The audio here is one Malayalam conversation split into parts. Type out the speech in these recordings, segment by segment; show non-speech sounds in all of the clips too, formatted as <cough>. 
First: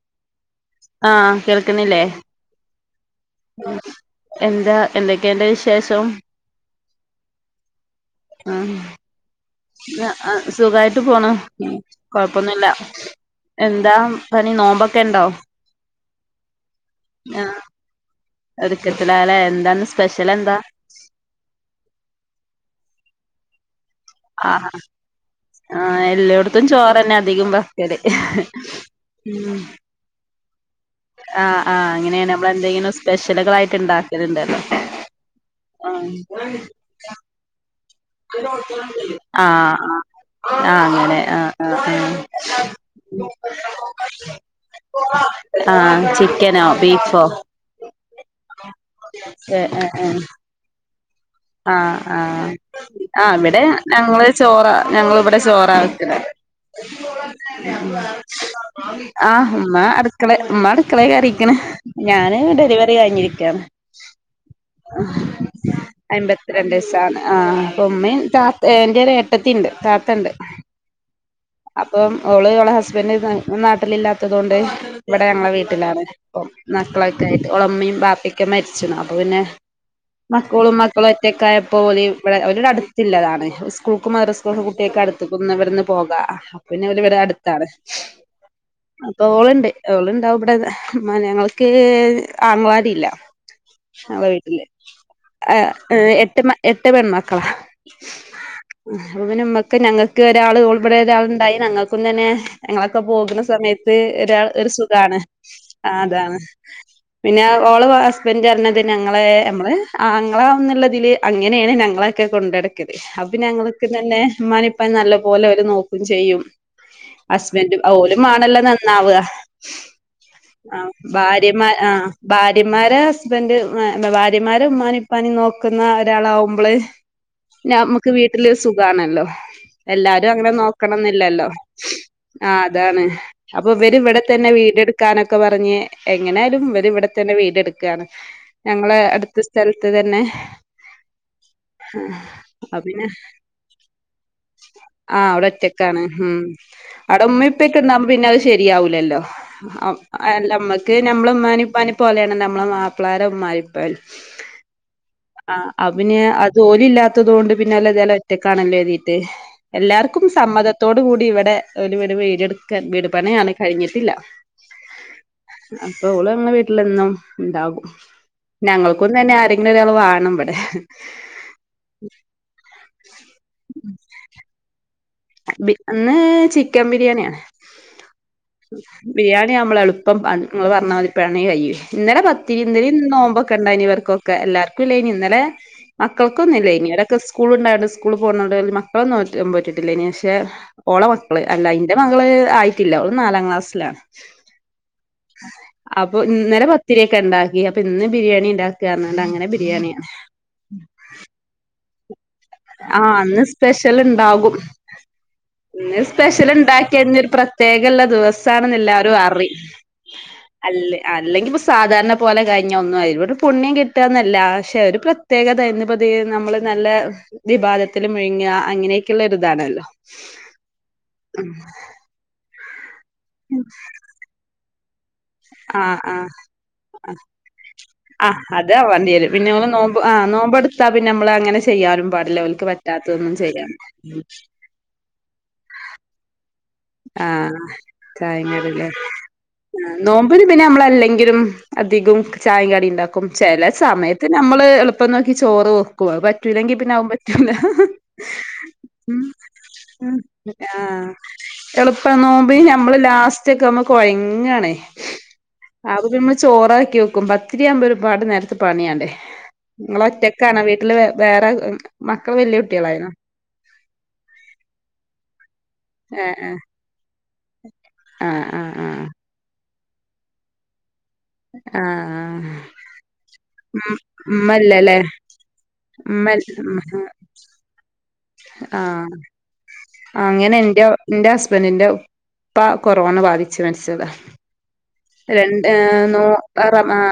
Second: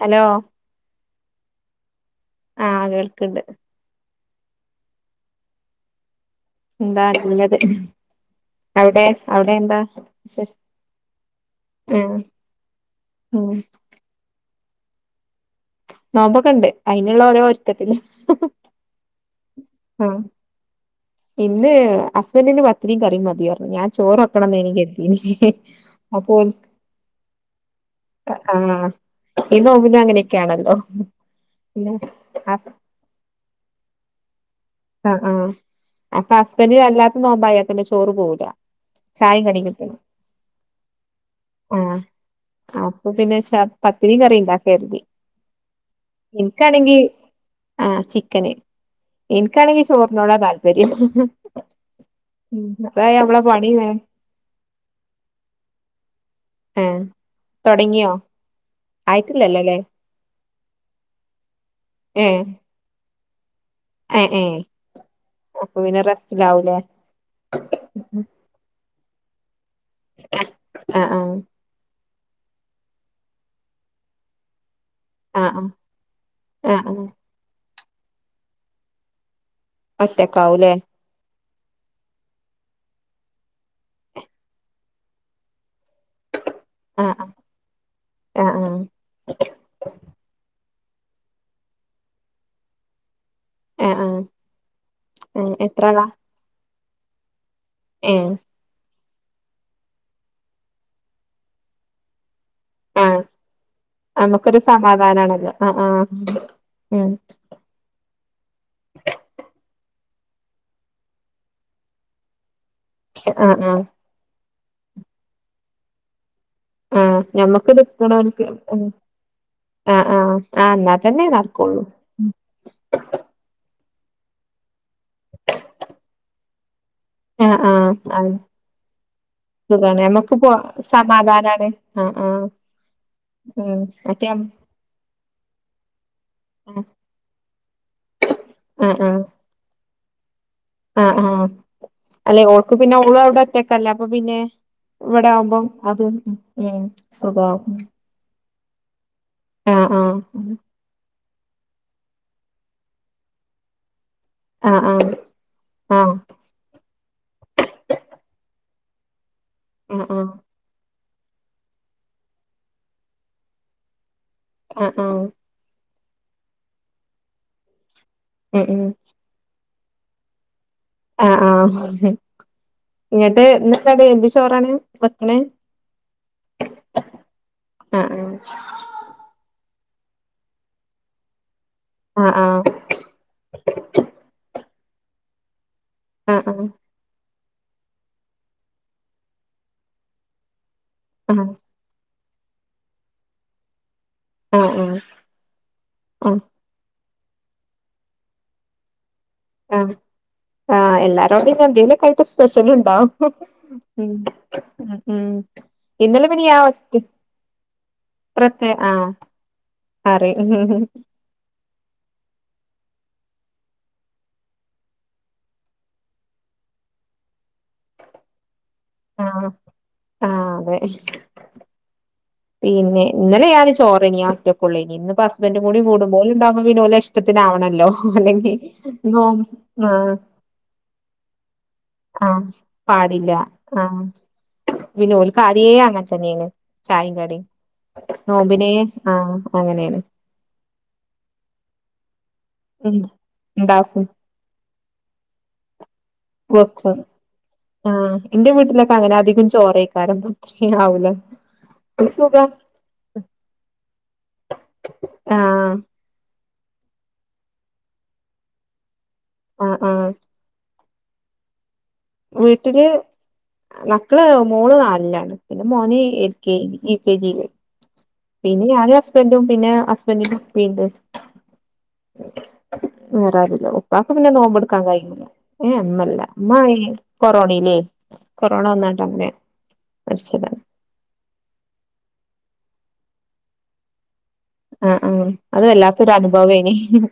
ഹലോ ആഹ കേൾക്കുന്നില്ലേ ആഹ് കേൾക്ക്ണ്ട് എന്താ എന്തൊക്കെയുണ്ട് വിശേഷം എന്താള്ളത് ആഹ് അവിടെ അവിടെ എന്താ സുഖായിട്ട് പോണ് ആഹ് കൊഴപ്പൊന്നുമില്ല ഉം എന്താ പണി നോമ്പൊക്കെ ഉണ്ടോ നോമ്പൊക്കണ്ട് അയിനുള്ള ഓരോ ഒരുക്കത്തിന് ഒരുക്കത്തിലാല്ലേ എന്താന്ന് ഹ് സ്പെഷ്യൽ എന്താ ഇന്ന് ഹസ്ബന്റിൻ പത്തിരി കറിയും മതിയായിരുന്നു ഞാൻ ആഹ് ചോറൊക്കണംന്ന് കരുതീന്നു ആഹ് അപ്പം ഓൾക്ക് എല്ലോടത്തും ചോറന്നെ അധികം വെക്കല് ഉം ഇന്ന് നോമ്പിന അങ്ങനെയൊക്കെയാണല്ലോ ആഹ് ആഹ് പിന്നെ അങ്ങനെയാണ് നമ്മൾ ഹസ് എന്തെങ്കിലും സ്പെഷ്യലുകൾയിട്ട് ഇണ്ടാക്കൽണ്ട് ആ ആ അപ്പൊ ഹസ്ബൻ്റിൻ അല്ലാത്ത നോമ്പയ ചോറ് പോല ചായ കടിക്കിട്ടു. ആഹ് ആഹ് അപ്പൊ പിന്നെ പത്തിരിം കറിം ഉണ്ടാക്കാണ് ആഹ് ചിക്കനോ ബീഫോ ആഹ ചിക്കന് എനിക്കാണെങ്കി ചോറിനോടാ താല്പര്യം മ്ഹ് ആഹ ആഹ് ആ ഇവിടെ പണി വേ ഞങ്ങള് ചോറ ഞങ്ങൾ ഇവിടെ ചോറ വക്കണ് ഉം ശ് ആഹ് ആയിട്ടില്ലല്ലോല്ലേ ഉമ്മ അടുക്കള ഉമ്മ അടുക്കളയിൽ കറിയിക്ക്ണ് ഏ ഞാൻ ഡെലിവറി കഴഞ്ഞിരിക്ക ഏ ഏ അപ്പൊ പിന്നെ എപത്തി രണ്ട് റെസ്റ്റിലാവൂലേ ദിവസണ് ആ അപ്പ ഉമ്മയും എന്റെ ഒരു ഏട്ടത്തി ഉണ്ട് താത്തണ്ട് ആ ആ ഇപ്പം അവൾ അവളെ ഹസ്ബന്ഡ് നാട്ടില ഇല്ലാത്തത് കൊണ്ട് ഇവിടെ ആ ഞങ്ങളെ ആ വീട്ടിലാണ് ഇപ്പം ആ ആ മക്കളൊക്കെ ആയിട്ട് ഒളെ ഇമയും ബാപ്പിയൊക്കെ മരിച്ചി അപ്പൊ പിന്നെ ഒറ്റക്കാവൂലേ ഒറ്റക്കായപ്പോൾ ഇവിടെ അടുത്തുള്ള അതാണ് സ്കൂൾക്കും മദ്രസ്കൂൾക്കും കുട്ടിയക്കെ അടുത്ത്ക്കുന്നവരുന്ന് പോകാ അപ്പൊന്നെ ആ ഒരുവിടെ ആ അടുത്താണ് ആ ആ അപ്പൊ ഓളുണ്ട് ഓളുണ്ടാവും ഇവിടെ ഞങ്ങൾക്ക് ആങ്ങളമാരില്ല ആ ആ അവ ആ വീട്ടില് എട്ട എട്ട് പെൺ മക്കളാ ആ ഏ ന ഉമ്മക്ക് ഞങ്ങൾക്ക് ഒരാൾ ഉൾപ്പെടെ ഒരാൾണ്ടായി ഞങ്ങക്കും തന്നെ ഞങ്ങളൊക്കെ ആ പോകുന്ന സമയത്ത് ഒരാൾ ഒരു സുഖാണ് ആ അതാണ് ഉം പിന്നെ ഓള് ഹസ്ബന്റ് പറഞ്ഞത് ഞങ്ങള് നമ്മള് ആങ്ങളാന്നുള്ളതിൽ അങ്ങനെയാണ് ഞങ്ങളൊക്കെ കൊണ്ടടക്കൽ അപ്പൊ ആ ആ ഞങ്ങക്ക് തന്നെ മ അപ്പ നല്ല പോലെ അവര് നോക്കും ചെയ്യും ആ ഞമ്മക്ക് ഹസ്ബൻഡും ഓലും നിക്കണോൽക്ക് ആണല്ലോ ഉം നന്നാവുക ആ ആ ആ എന്നാ തന്നെ ഭാര്യമാ നടക്കുള്ളൂ ആഹ് ഭാര്യമാര് ഹസ്ബന്ഡ് ഭാര്യമാരും ഉമ്മാനെ ഉപ്പാനെ നോക്കുന്ന ഒരാളാവുമ്പള്- ആ ആ ഞമ്മുക്ക് ആ വീട്ടില് സുഖമാണല്ലോ. സുഖാണ് എല്ലാരും നമ്മക്ക് അങ്ങനെ പോ നോക്കണം എന്നില്ലല്ലോ, സമാധാനാണ് ആ ആ ആഹ് അതാണ് അപ്പൊ ഉം ഇവര് ഇവിടെ മറ്റേ തന്നെ വീട്. വീട് എടുക്കാൻ ഒക്കെ പറഞ്ഞ, എങ്ങനെയായാലും ആ ഇവര് ഇവിടെ തന്നെ വീട്ടുയെടുക്കുവാണ് ആ ഞങ്ങള് ആ അടുത്തടുത്തായി. സ്ഥലത്ത് തന്നെ ആഹ് ആഹ് അല്ലെ ഓൾക്ക് പിന്നെ ഓള് അവിടെ ഒറ്റക്ക് അല്ല അപ്പൊ പിന്നെ. ഇവിടെ ആഹ് അവിടെ ആവുമ്പം അത് ഒറ്റക്കാണ്, ഉം അവിടെ ഉമ്മ സുഖാവും ഇപ്പൊക്കെ ഉണ്ടാവുമ്പോ പിന്നെ. ശരിയാവൂലല്ലോ ആഹ് ആം ആഹ് അല്ല നമ്മക്ക് നമ്മള് ഒന്നും. ഉമ്മനെയും ഉപ്പനെയും പോലെയാണ് നമ്മള് മാപ്പിളടെ ഉമ്മയും ഉപ്പയും. ആഹ് ആഹ് ആഹ് അപ്പ പിന്നെ അത് ഓലെ ഇല്ലാത്തത് കൊണ്ട് പിന്നെ അല്ല ഞാൻ ഒറ്റക്കാണല്ലോ എഴുതിയിട്ട്. ആഹ് എല്ലാവർക്കും ആഹ് സമ്മതത്തോടെ കൂടി ഇവിടെ ഓര് ഇവിടെ വീടുയെടുക്കാൻ വീട് പണിയാണ് കഴിഞ്ഞിട്ടില്ല. ആഹ് ആഹ് അപ്പ ഓള് അങ്ങ് വീട്ടിലെന്നും ഉണ്ടാകും, ഉം ഉം ഞങ്ങളെക്കൊന്ന് തന്നെ ആരെങ്കിലും ഒരാള് വാ കാണും ഇവിടെ ആഹ് ആഹ് ഇങ്ങട്ട് എന്ത് കടി എന്ത് ചോറ് ആണ്. ബി അന്ന് ചിക്കൻ ബിരിയാണിയാണ്, ആഹ് ബിരിയാണി നമ്മള് എളു പ്പം പറഞ്ഞു ഇങ്ങള് പറഞ്ഞതുമാതിരി പണി കഴിയും, ഇന്നലെ ആഹ് പത്തിരി ആഹ് എന്തര് നോമ്പൊക്കെ ഉണ്ടായിരുന്നു ഇവരൊക്കെ എല്ലാർക്കും. ക്കില്ലായിരുന്നു ഇന്നലെ മക്കൾക്ക് ആഹ് ഒന്നുമില്ലായിരുന്നു ഇവരൊക്കെ. സ്കൂൾ ഉണ്ടായിരുന്നു സ്കൂളിൽ പോകുന്നുണ്ടായിരുന്നു മക്കളൊന്നും പോറ്റിട്ടില്ല, പക്ഷേ ഓള് ആഹ് മക്കള് ആഹ് അല്ല അതിന്റെ. മക്കളെ ആയിട്ടില്ല ഓള് നാലാം ക്ലാസ്സില്, ആഹ് ആഹ് അപ്പൊ ആഹ് ഇന്നലെ. പത്തിരി ഒക്കെ ഉണ്ടാക്കി അപ്പൊ ഇന്ന് ബിരിയാണി ഉണ്ടാക്കായിരുന്നു. ആഹ് ആഹ് എല്ലാരോടെ ഞാൻ എന്തേലും കഴി സ്പെഷ്യൽ ഉണ്ടോ ആഹ് ഇന്ന് സ്പെഷ്യൽ ഉം ഉണ്ടാകും ഉം. ഇന്ന് ഇന്നലെ പിന്നെ സ്പെഷ്യൽ ഞാൻ ഒറ്റ ഇണ്ടാക്കിയ തന്നെ പ്രത്യേകുള്ള പ്രത്യേ ദിവസണെന്ന് ആഹ് എല്ലാരും അറി കറി അല്ല അല്ലെങ്കിൽ ഇപ്പൊ സാധാരണ പോലെ കഴിഞ്ഞ ഒന്നും ആയിടും. പുണ്യം കിട്ടാന്നല്ല ക്ഷെ ഒരു പ്രത്യേകതൈന്നുപ്പത് നമ്മള് നല്ല ഇബാദത്തില് മുഴുങ്ങ ആഹ് അങ്ങനെക്കൊള്ളൊരിതണല്ലോ ആഹ് അതെ പിന്നെ ഇന്നലെ ഞാന് ചോറെയ്നു ഞനൊറ്റക്കൊള്ളെയ്നു നി ഇന്ന് പ അപ്പന്റെ കൂടി ആഹ് കൂടുമ്പൊ ആഹ് ഓല് ണ്ടാവകുമ്പ പിന്നോലഷ്ടത്തിനാവണല്ലോ ആഹ് അല്ലെങ്കി നോ ആ നോമ്പെടുത്ത പിന്നെം ചെയ്യാനും പാടില്ലെവൽക്ക് പറ്റാത്തൊന്നും ചെയ്യും പിന്നോൽക്കാദേ അങ്ങനൻ തന്നേണ് ചായിം ആ കടിം ചായീം നോമ്പിനെ കടിയൊക്കെ ആഹ് അങ്ങനേണ് നോമ്പിന് പിന്നെ നമ്മളല്ലെങ്കിലും അധികം ചായീം കടീം ഉം ണ്ടാക്കും ചെല ഇണ്ടാക്കും സമയത്ത് നമ്മള് എള് പ്പം നോക്കി ചോറൊ പോവാൻ പറ്റൂലെങ്കി പിന്നെ വെക്കും അഉം പറ്റൂല ആഹ് ഇന്റെ വീട്ടിലൊക്കെ അങ്ങനെ അധികും ചോറേക്കാരം പത്തിരി ആ ഉം ആവൂല എളുപ് ഒരു പ്പൊ സുഖം നോമ്പിന് നമ്മള് ലാസ്റ്റെക്കുമ്പൊ കൊയങ്ങാണ് ആഹ് <unintelligible> ചോറാക്കി വെക്കും പത്തിരിയാവുമ്പോ ഒരുപാട് നേരത്തെ പണിയാണ്ടേ ആഹ് ആഹ് നിങ്ങളൊറ്റക്കണോ വീ ഇല്ല വേറെ ഉം വീട്ടില് മക്കള് മോള് നാലിലാണ് പിന്നെ മോ അനി എൽ ഏഹ് കെ ജി യുകെ ജീല് ആഹ് പിന്നെ ആഹ് ഞാനു ആഹ് ഹസ്ബന്റും പിന്നെ ഹസ്ബന്റിന്റെ ഉപ്പീണ്ട് ആ വേറാരൂല്ല ഉപ്പാക്ക് പിന്നെ നോമ്പെടുക്കാൻ കയൂല പിനെമ്മല്ല ഉമ്മ മ്മ ഈ കൊറോണീല് ആ മരിച്ചതാണ് അങ്ങനെന്റെ ന്റെ ഹസ്ബന്റിന്റെ ഉപ്പ കൊറോണ ബാധിച്ചു മരിച്ചതാ ആ ആ അത് രണ്ട്ഏ വല്ലാത്തൊരു നോ അ അനുഭവേനി റമളാ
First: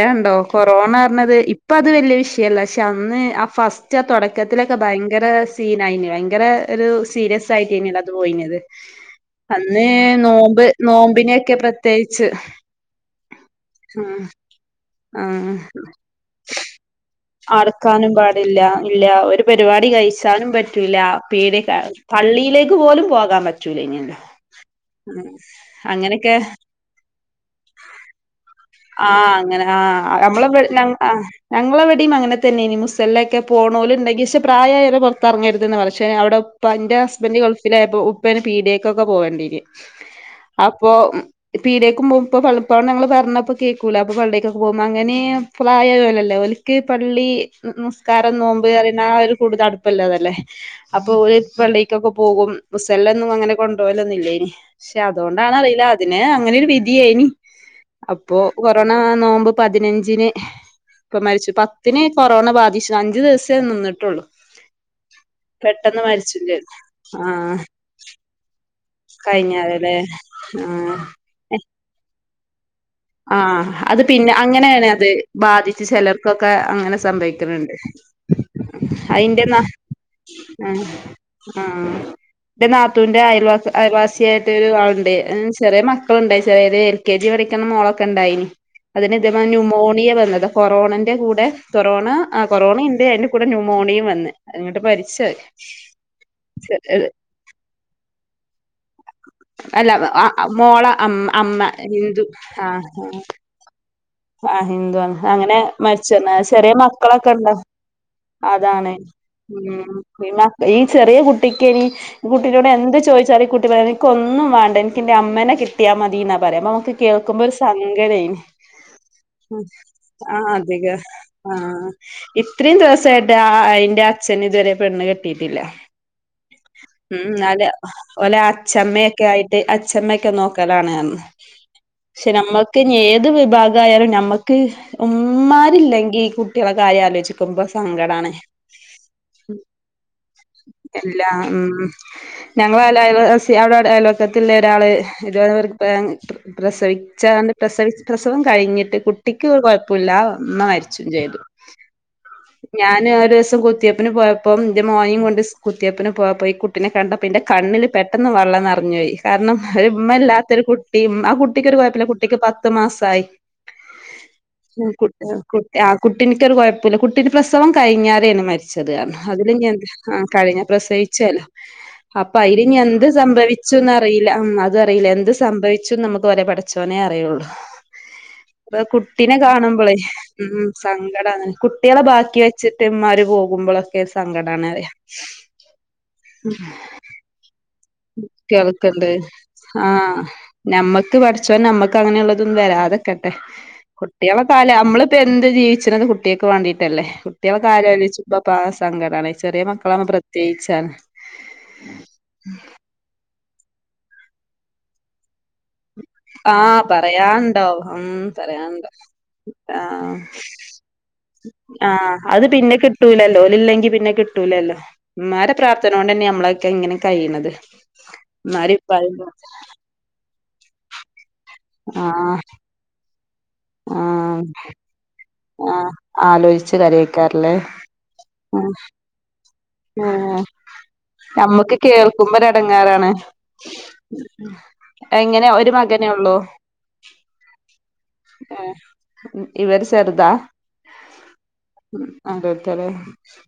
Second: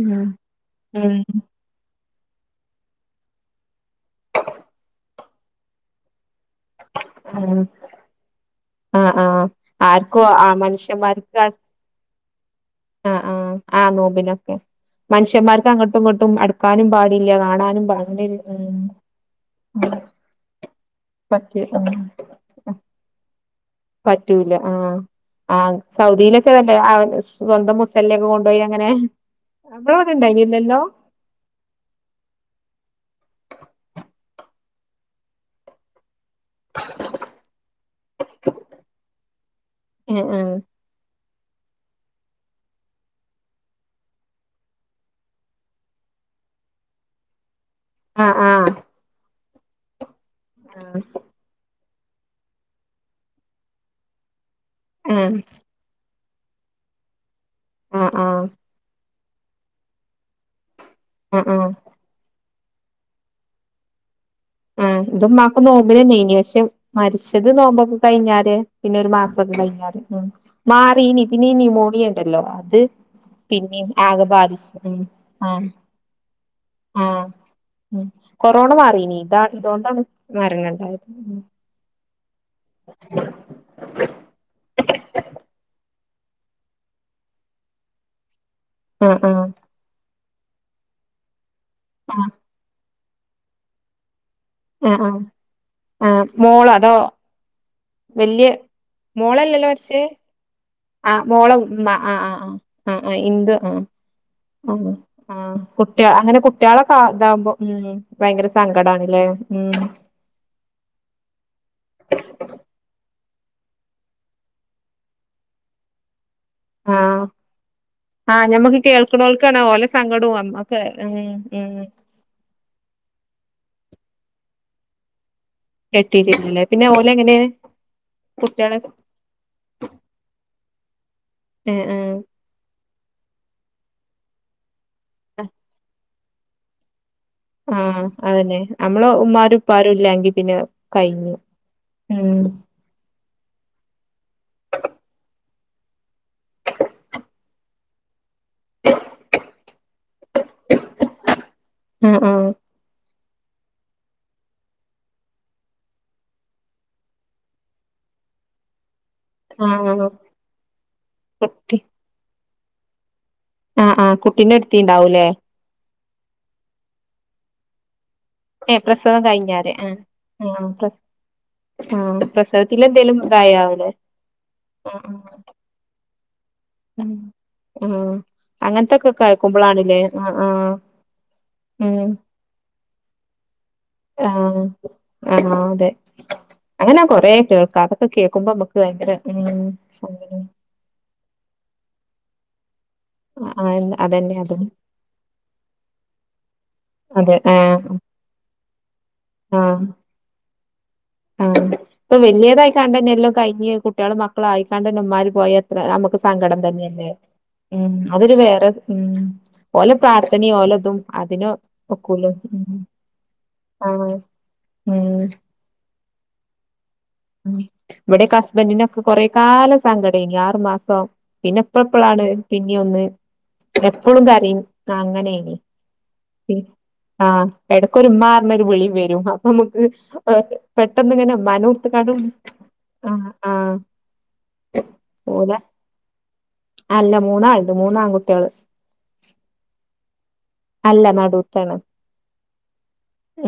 ഉം കൊറോണ ഉം റഞ്ഞത് ഇപ്പ അത് വല്യ വിഷയല്ല പക്ഷെ അന്ന് ആ ഫസ്റ്റ് ആ തുടക്കത്തിലൊക്കെ ഭയങ്കര സീനയിന് ഭയങ്കര ഒരു സീരിയസ് ആ ആയിട്ടന്നല്ല അത് പോയിത് ആ ആ അന്ന് ആർക്കും ആ നോമ്പ് മനുഷ്യന്മാർക്ക് നോമ്പിനെക്കെ പ്രത്യേകിച്ച് ആ ആ ആ നോബിനൊക്കെ ആ മനുഷ്യന്മാർക്ക് അങ്ങോട്ടും ഇങ്ങോട്ടും എടുക്കാനും പാടില്ല കാണാനും അടക്കാനും അങ്ങനെരു പാടില്ല ഇല്ല ഒരു പരിപാടി കഴിച്ചാനും പറ്റൂ പട പള്ളിയിലേക്ക് പോലും പോകാൻ പറ്റൂ പറ്റൂല്ല ആ ആ അങ്ങനെയൊക്കെ സൗദിയിലൊക്കെതല്ലേ അവ സ്വന്തം മുസലിന ഒക്കെ ആ് അങ്ങനെ ആമ്മള ഇണ്ടായിനില്ലല്ലോ ഞങ്ങളെ വവിടയും അങ്ങനെ തന്നെ ഇനി മുസല ഒക്കെ പോ ണല ഉണ്ടെങ്കിൽ പക്ഷേ പ്രായംരെ പുറത്തിറങ്ങരുതന്ന് പക്ഷേ അവിടെ അപ്പ എന്റെ ഹസ്ബന്ഡ് ഗൾഫിലയപ്പോ ഉപ്പേന് പീഡിയക്കൊക്കെ പോകേണ്ടിന് ആഹ് അപ്പൊ പി ടേക്കുമ്പോ ഇ പളപ്പഴം ങ്ങള് പറഞ്ഞപ്പ കേൾക്കൂല അപ്പൊ പള്ളിക്കൊക്കെ പോകുമ്പോ അങ്ങനെ ഫളായല്ലേ ഒലക്ക് പള്ളി നസ്കാരം ആഹ് നോമ്പ് ആഹ് അറണ ഒരു കൂടുതൽ അടുപ്പല്ലാതല്ലേ അപ്പൊ ഒരു പള്ളി ക്കെ പോകും മുസല്ലൊന്നും അങ്ങനെ കൊണ്ടപോലൊന്നില്ലേ ഇനി പക്ഷെ ആഹ് അതുകൊണ്ടാണറിയി അതിന് അങ്ങനെ ഒരു വിധിയായിനി ആഹ് ആഹ് അപ്പൊ ആഹ് കൊറോണ നോവുമ്പോ പതിനഞ്ചിന് ഇപ്പൊ ആഹ് മരിച്ചു ആഹ് പത്തിനെ കൊറോണ ബാധിച്ചു അഞ്ചു ദിവസേ നിന്നിട്ടുള്ളൂ ആ ഇതമാക്ക് പെട്ടെന്ന് നോമ്പിനന്നെ ഇനി മരിച്ചും പക്ഷെ ചെയ്തു മരിച്ചത് ആഹ് നോമ്പൊക്കെ കഴിഞ്ഞാര് പിന്നെ ഒരു മാസൊക്കെ കഴിഞ്ഞാലല്ലേ കൈഞ്ഞാല് ഉ ആഹ് മാറീനി പിന്നെഈ ന്യൂമോണിയ ഉണ്ടല്ലോ അത് പിന്നിം ആഅത് ആകെ പിന്നെ ബാധിച്ച് അങ്ങനെയാണ് ഉം അത് ആഹ് ബാധിച്ച് ചിലർ ഒക്കെ അങ്ങനെ ആഹ് സംഭവിക്കുന്നുണ്ട് ഉം കൊറോണ മാറീനി ഇതാ അതിന്റെ ന ഇതോണ്ടാണ് മരണം ആഹ ഇണ്ടായത് ഉം എന്റെ നാത്തൂവിന്റെ അയൽ അയൽവാസി ആയിട്ട് ഒരു ആളുണ്ട് ചെറിയമ്മ മണ്ടായിത് എൽ കെ ജി പഠിക്കുന്നോളൊക്കെ ഉണ്ടായിന് അതിന് ആഹ് ഇ ആഹ് ന്യുമോണിയന്ന അ കൊറോണന്റെ കൂടെ ആഹ് കൊറോണന്റെ കൊറോണ ഉന്റെ അതിന്റെ കൂടെ ന്യൂമോണിയയും വന്ന് അങ്ങട്ട് ആഹ് ആഹ് പരിച്ചത് ആഹ് മോളോ അതോ വല്യ മോളല്ലല്ലോ പക്ഷേ ള അ അമ്മ ഹിന്ദു ആ ആഹ് ആഹ് ഇന്റെ ആഹ് ഉം ആഹഹിന്ദുന്ന് അങ്ങനെ ആഹ് കുട്ട്യാ മരിച്ചന്ന അങ്ങനെ ചെറിയ കുട്ട്യാളൊക്കെ മക്കളൊക്കെ ഇതാവുമ്പോ ഇണ്ടോ ഉം ഭയങ്കര അതാണ് സങ്കടാണ്ല്ലേ ഉം പി ഈ ചെറിയ കുട്ടിക്ക്നി കുട്ടീട് എന്ത് ചോദിച്ചാറി കുട്ടി പറയണ് എനിക്ക് ഒന്നും വേണ്ട എനിക്ക് എന്റെ അമ്മേനെ കിട്ടിയാ മതീന്നാ പറയുമ്പോ നമുക്ക് ആഹ് കേൾക്കുമ്പോ ഒരു സങ്കടേനി. ആഹ് ഞമ്മക്ക് കേൾക്ക്ണോൽക്കാണ് ഓലെ സങ്കടവും ആ നമ്മക്ക് അതിക ഉം ആ ഉം ഇ ഇത്രയും ദിവസായിട്ട് അയിന്റെ അച്ഛന് ഇതുവരെ പെണ്ണ് കെട്ടിയിട്ടില്ല. പിന്നെ പിന്നെ ഓൽ ഉം ന്നാല് ഓലെ അച്ഛമ്മയൊക്കെ ആയിട്ട് അച്ഛമ്മൊക്കെ നോക്കലാണ് പഞ്. ഏഹ് ഏഹ് പക്ഷെ നമ്മക്ക് ഞ്ഞ് ഏത് വിഭാഗായാലും നമ്മക്ക് ഉമ്മാരില്ലെങ്കി കുട്ടികളെ കാര്യം ആലോചി ക്കുമ്പോ ആഹ് സങ്കടാണ് അതന്നെ നമ്മളെ ഉമ്മാരും ഉപ്പാരും ഇല്ലാങ്കി പിന്നെ ഇല്ലാ കഴിഞ്ഞു ഉം. ഉം ഞങ്ങളാ ലാ അയൽവാസ് അവിടെ അയൽ വക്കത്തിലുള്ള ഒരാൾ ഇത് വന്നവർക്ക് പ്രസവിച്ചാണ്ട് പ്രസവി പ്രസവം കഴിഞ്ഞിട്ട് കുട്ടിക്ക് ഒരു കുഴപ്പുല്ല ഉമ്മ മരിച്ചും ചെയ്തു ആഹ് ഞാൻ ആ ഒര് സം കുത്തിയ്പ്പിന് പോയപ്പോ ന്റെ മോനെ കൊണ്ട് കുത്തിയ്പ്പിന് പോയപ്പോ ഈ കുട്ടിനെ കണ്ടപ്പോന്റെ കണ്ണിൽ പെട്ടെന്ന് വ വെള്ളനെറഞ്ഞോയി ആഹ് ആഹ് കാരണംഉമ്മല്ലാത്തൊരു കുട്ടി ആ കുട്ടിക്ക് കുട്ടി ഒരു കുഴപ്പല്ല കുട്ടിക്ക് പത്ത് മാസയി. ആഹ് ആഹ് കുട്ടിനെ ഉം കു ഇട്ത്തീണ്ടാവൂലേ കുട്ടി ആ കുട്ടിക്കൊരു കുഴപ്പില്ല കുട്ടി പ്രസവം കഴിഞ്ഞാ തേനു ഏഹ് മരിച്ചത്റഞ്ഞു പ്രസവം അതിലിഞ്ഞി കഴിഞ്ഞാരെ എന്ത് ആഹ് എ കഴിഞ്ഞ ആഹ് പ്രസ് പ്രസവിച്ചല്ലോ ആഹ് അപ്പ അയിലിനി എന്ത് സ പ്രസവത്തിലെന്തേലും ഇതായാവൂലേ സംഭവിച്ചൂന്ന് അറീല ഉം അതും അറീല ആഹ് എന്ത് സംഭവിച്ചു ന്ന് നമു ച്ചോനേ ആഹ് ഉം അറിയൊള്ളൂ. ആഹ് അതാ അങ്ങനത്തൊക്കെ കുട്ടിനെ കാണുമ്പളേ കേൾക്കുമ്പോളാണില്ലേ ആഹ് ഉം ആഹ് സങ്കടാന്ന് കുട്ടികളെ ഉം ബാക്കി വെച്ച് ട്ട് ഇമ്മാര് പോകുമ്പള് ആഹ് ആഹ് അതെ അങ്ങനെ കൊറേ കേൾക്കാതെ കേൾക്ക്ണ്ട് ആഹ് സങ്കടം. നമ്മക്ക് പഠച്ചോൻ ന മ്മക്ക് അങ്ങനെള്ളതൊന്നും വരാതക്കെട്ടെ ആഹ് അതന്നെ കുട്ടികളെ അതന്നെ കാല നമ്മളിപ്പോ എന്ത് ജീവിച്ച്ണത് കു കുട്ട്യേക്ക്‌ വാണ്ടീട്ടല്ലേ അതെ കുട്ടികളെ കാര്യം ആഹ് ആലോയ്ച്ചുമ്പൊപ്പാ സങ്കടാണെയ് ചെറിയ ആഹ് മക്കളാവുമ്പോ പ്രത്യേയിച്ചാണ്. ആഹ് ഇപ്പൊ വല്ല്യേതായിക്കാണ്ടന്നെ എല്ലോം കയ്ഞ്ഞ് കുട്ട്യോളും മക്കളും ആയിക്കാണ്ടന്നെ ഉമ്മാര് പോയ എത്ര നമുക്ക് ആ സങ്കടം തന്നെയല്ലേ പറയാണ്ടോ ഉം ഹം അതൊരു വേറെ പറയാണ്ടോ ഉം ആ. ഓലെ പ്രാർത്ഥനയും ഓലതും അതിന് ആ ഒക്കൂല അത് ഉം പിന്നെ കിട്ടൂലല്ലോ ഓല്ല്ലെങ്കി പിന്നെ ആഹ് കിട്ടൂലല്ലോ ഉം മ്മാരെ പ്രാർത്ഥന അതോണ്ടന്നേ നമ്മളക്കേ ഇങ്ങനെ കഴിയണത് ഇവിടെക്കെ ഉമ്മാരേം ഹസ്ബന്റിനൊക്കെ ഉപ്പാരേം പ്രാർത്ഥന കുറേക്കാലംസങ്കടേനി ആ മാസം പിന്നെ ഇപ്പ ഇപ്പളാണ് ആഹ് പിന്നിം ഒന്ന് എപ്പളും ആഹ് കരിം ആ അങ്ങനെ ങ്ങനേനി ആഹ് പി ആലോചിച്ച് ആ കരയേക്കാരല്ലേ എടക്കരു മ്മാറഞ്ഞരു വിളി വരും. നമുക്ക് പെട്ടെന്ന് ഇങ്ങനെ മ്മാനോ കേൾക്കുമ്പോരു എടങ്ങേറാണ് എങ്ങനെ ഓലെ ഒരു മകനെ ഉള്ളൂ അല്ല മൂന്നാളുണ്ട് മൂന്ന് ആൺകുട്ടിള് ഏഹ് ഇവര് ചെറുതാ നടൂത്താണ് ആദ്യത്തേലേ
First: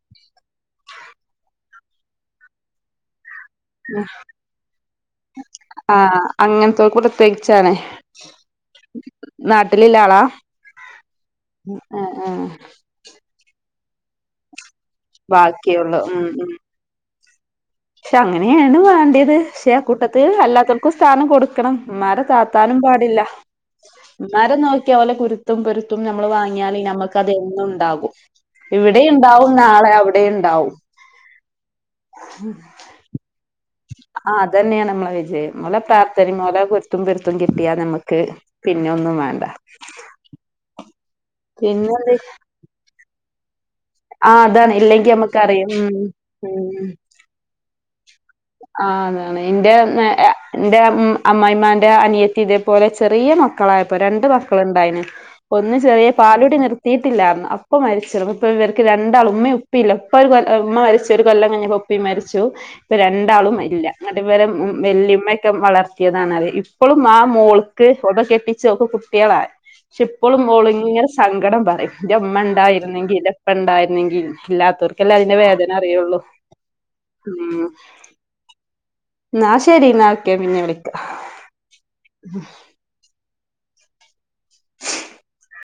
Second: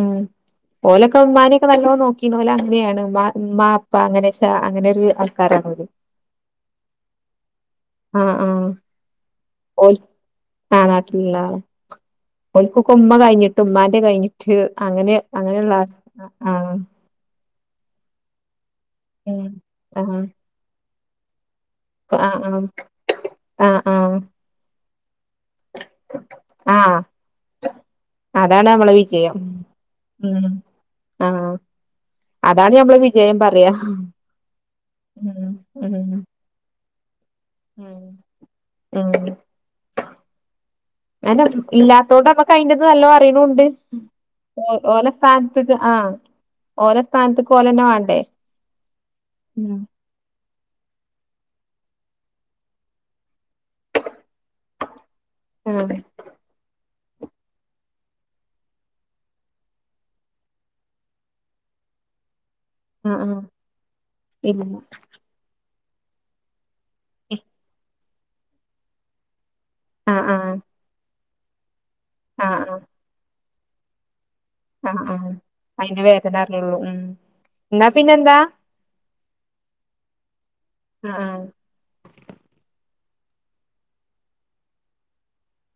ഉം ഓലൊക്കെ ഉമ്മാനെക്കെ നല്ലോ നോക്കിണ് ഓല് അങ്ങനെയണ് ഉമ്മാ ഉം ആൾക്കാരാണ് ഓല് ആ അങ്ങനത്തോൽക്ക് പ്രത്യേകിച്ചാണെ ഓല് ആ നാട്ടിലുള്ള ആഹ് ആഹ് ഓൽക്കക്കെ ഉമ്മ കഴിഞ്ഞി ഉമ്മാന്റെ കഴിഞ്ഞിട്ട് അങ്ങനെ അങ്ങനെയുള്ള ബാക്കിയുള്ളൂ ഉം ഉം ആ പക്ഷെ അങ്ങനെയാണ് വേണ്ടിയത് പക്ഷെ ആ ആഹ് കൂട്ടത്തിൽ അല്ലാത്തോൽക്കും സ്ഥാനം കൊടു ക്കണം ഇമ്മാരെ ആഹ് ആഹ് താത്താനും പാടില്ല ആഹ് ആഹ് ഇമ്മാരെ നോക്കിയ ഓലെ കുരു ത്തും പൊരുത്തും നമ്മൾ വാങ്ങിയാല് ആഹ് നമുക്കത് എന്നും ഉണ്ടാകും. അതാണ് നമ്മളെ വിജയം ഇവിടെയുണ്ടാവും നാളെ അവിടെയും ഉം ഉണ്ടാവും. ഇഞ്ഞ് ഞമ്മള് വിജയം പറ്യാ. ആഹ് അതന്നെയാണ് നമ്മളെ വിജയം ഓലെ ഉം പ്രാർഥനിം ഓലാ കുരുത്തും പൊരു ത്തും കിട്ടിയാ ഉം നമക്ക് പിന്നെ ഒന്നും വേണ്ട. അതെന്നെ പിന്നെ എന്ത് ഇല്ലാത്തോണ്ട് നമക്ക് അയിന്റെ ഇത് നല്ലോ അറിയുണുണ്ട്. ആ ഓ അതാണ് ഓല ഇല്ലെങ്കി നമ്മക്കറിയാം സ്ഥാനത്ത്ക്ക് ആ ഉം ഓല സ്ഥാനത്ത്ക്ക് ഓലന്നെ വേണ ആ അതാണ് ഇന്റെ <unintelligible> ഇൻ്റെ അമ്മമായിമാൻ്റെ അനിയത്തി ഇതേപോലെ ചെറിയ മക്കളായപ്പം രണ്ട് ക്കള് ഇണ്ടായ്ന് ഒന്ന് ആഹ് ചെറിയ പാലൂടി നിർ തീട്ടില്ലാ ഞ്ഞ് അപ്പൊ മരിച്ചിടും ഇപ്പ ഇവർക്ക് രണ്ടാളുംഉമ്മയും ഇപ്പിം ഇല്ല ഉപ്പ ഒരു കൊ ഉമ്മ മരിച്ചു ഒരു കൊല്ലം കഴിഞ്ഞപ്പോ ഉ പ്പിം മരിച്ചു ഇപ്പ ആഹ് ആഹ് രണ്ടാളും ഇല്ല ഇങ്ങട്ട് ഇവരെ ഇല്ല വെല്ലിയമ്മയൊക്കെ വളർത്തിയതാണ ഇപ്പളും ആ മോൾക്ക് ഓളിപ്പം കെട്ടിച്ച് ഓക്പ്പം കുട്ടിയേളായി പക്ഷെ ആഹ് ഇപ്പളും ആഹ് ഓളിങ്ങനെ സങ്കടം പറയും ഇൻ്റെമ്മ ആഹ് ഉണ്ടായിരുന്നെങ്കിൽ ഇൻ്റെപ്പ ഉണ്ടായിരുന്നെങ്കിൽ ന്ന് ആഹ് ആഹ് ഇല്ലാത്തവർക്കല്ലേ ആഹ് അതിന്റെ വേദന അയിന്റെ അറിയുള്ളൂ വേദന അറിഞ്ഞൊള്ളൂ ഉം ഉം എന്നാ പിന്നെന്താ ഇന്നാ ശരി ഇന്നാ ഓക്കെ പിന്നെ വിളിക്കാം ആഹ് ആഹ് മം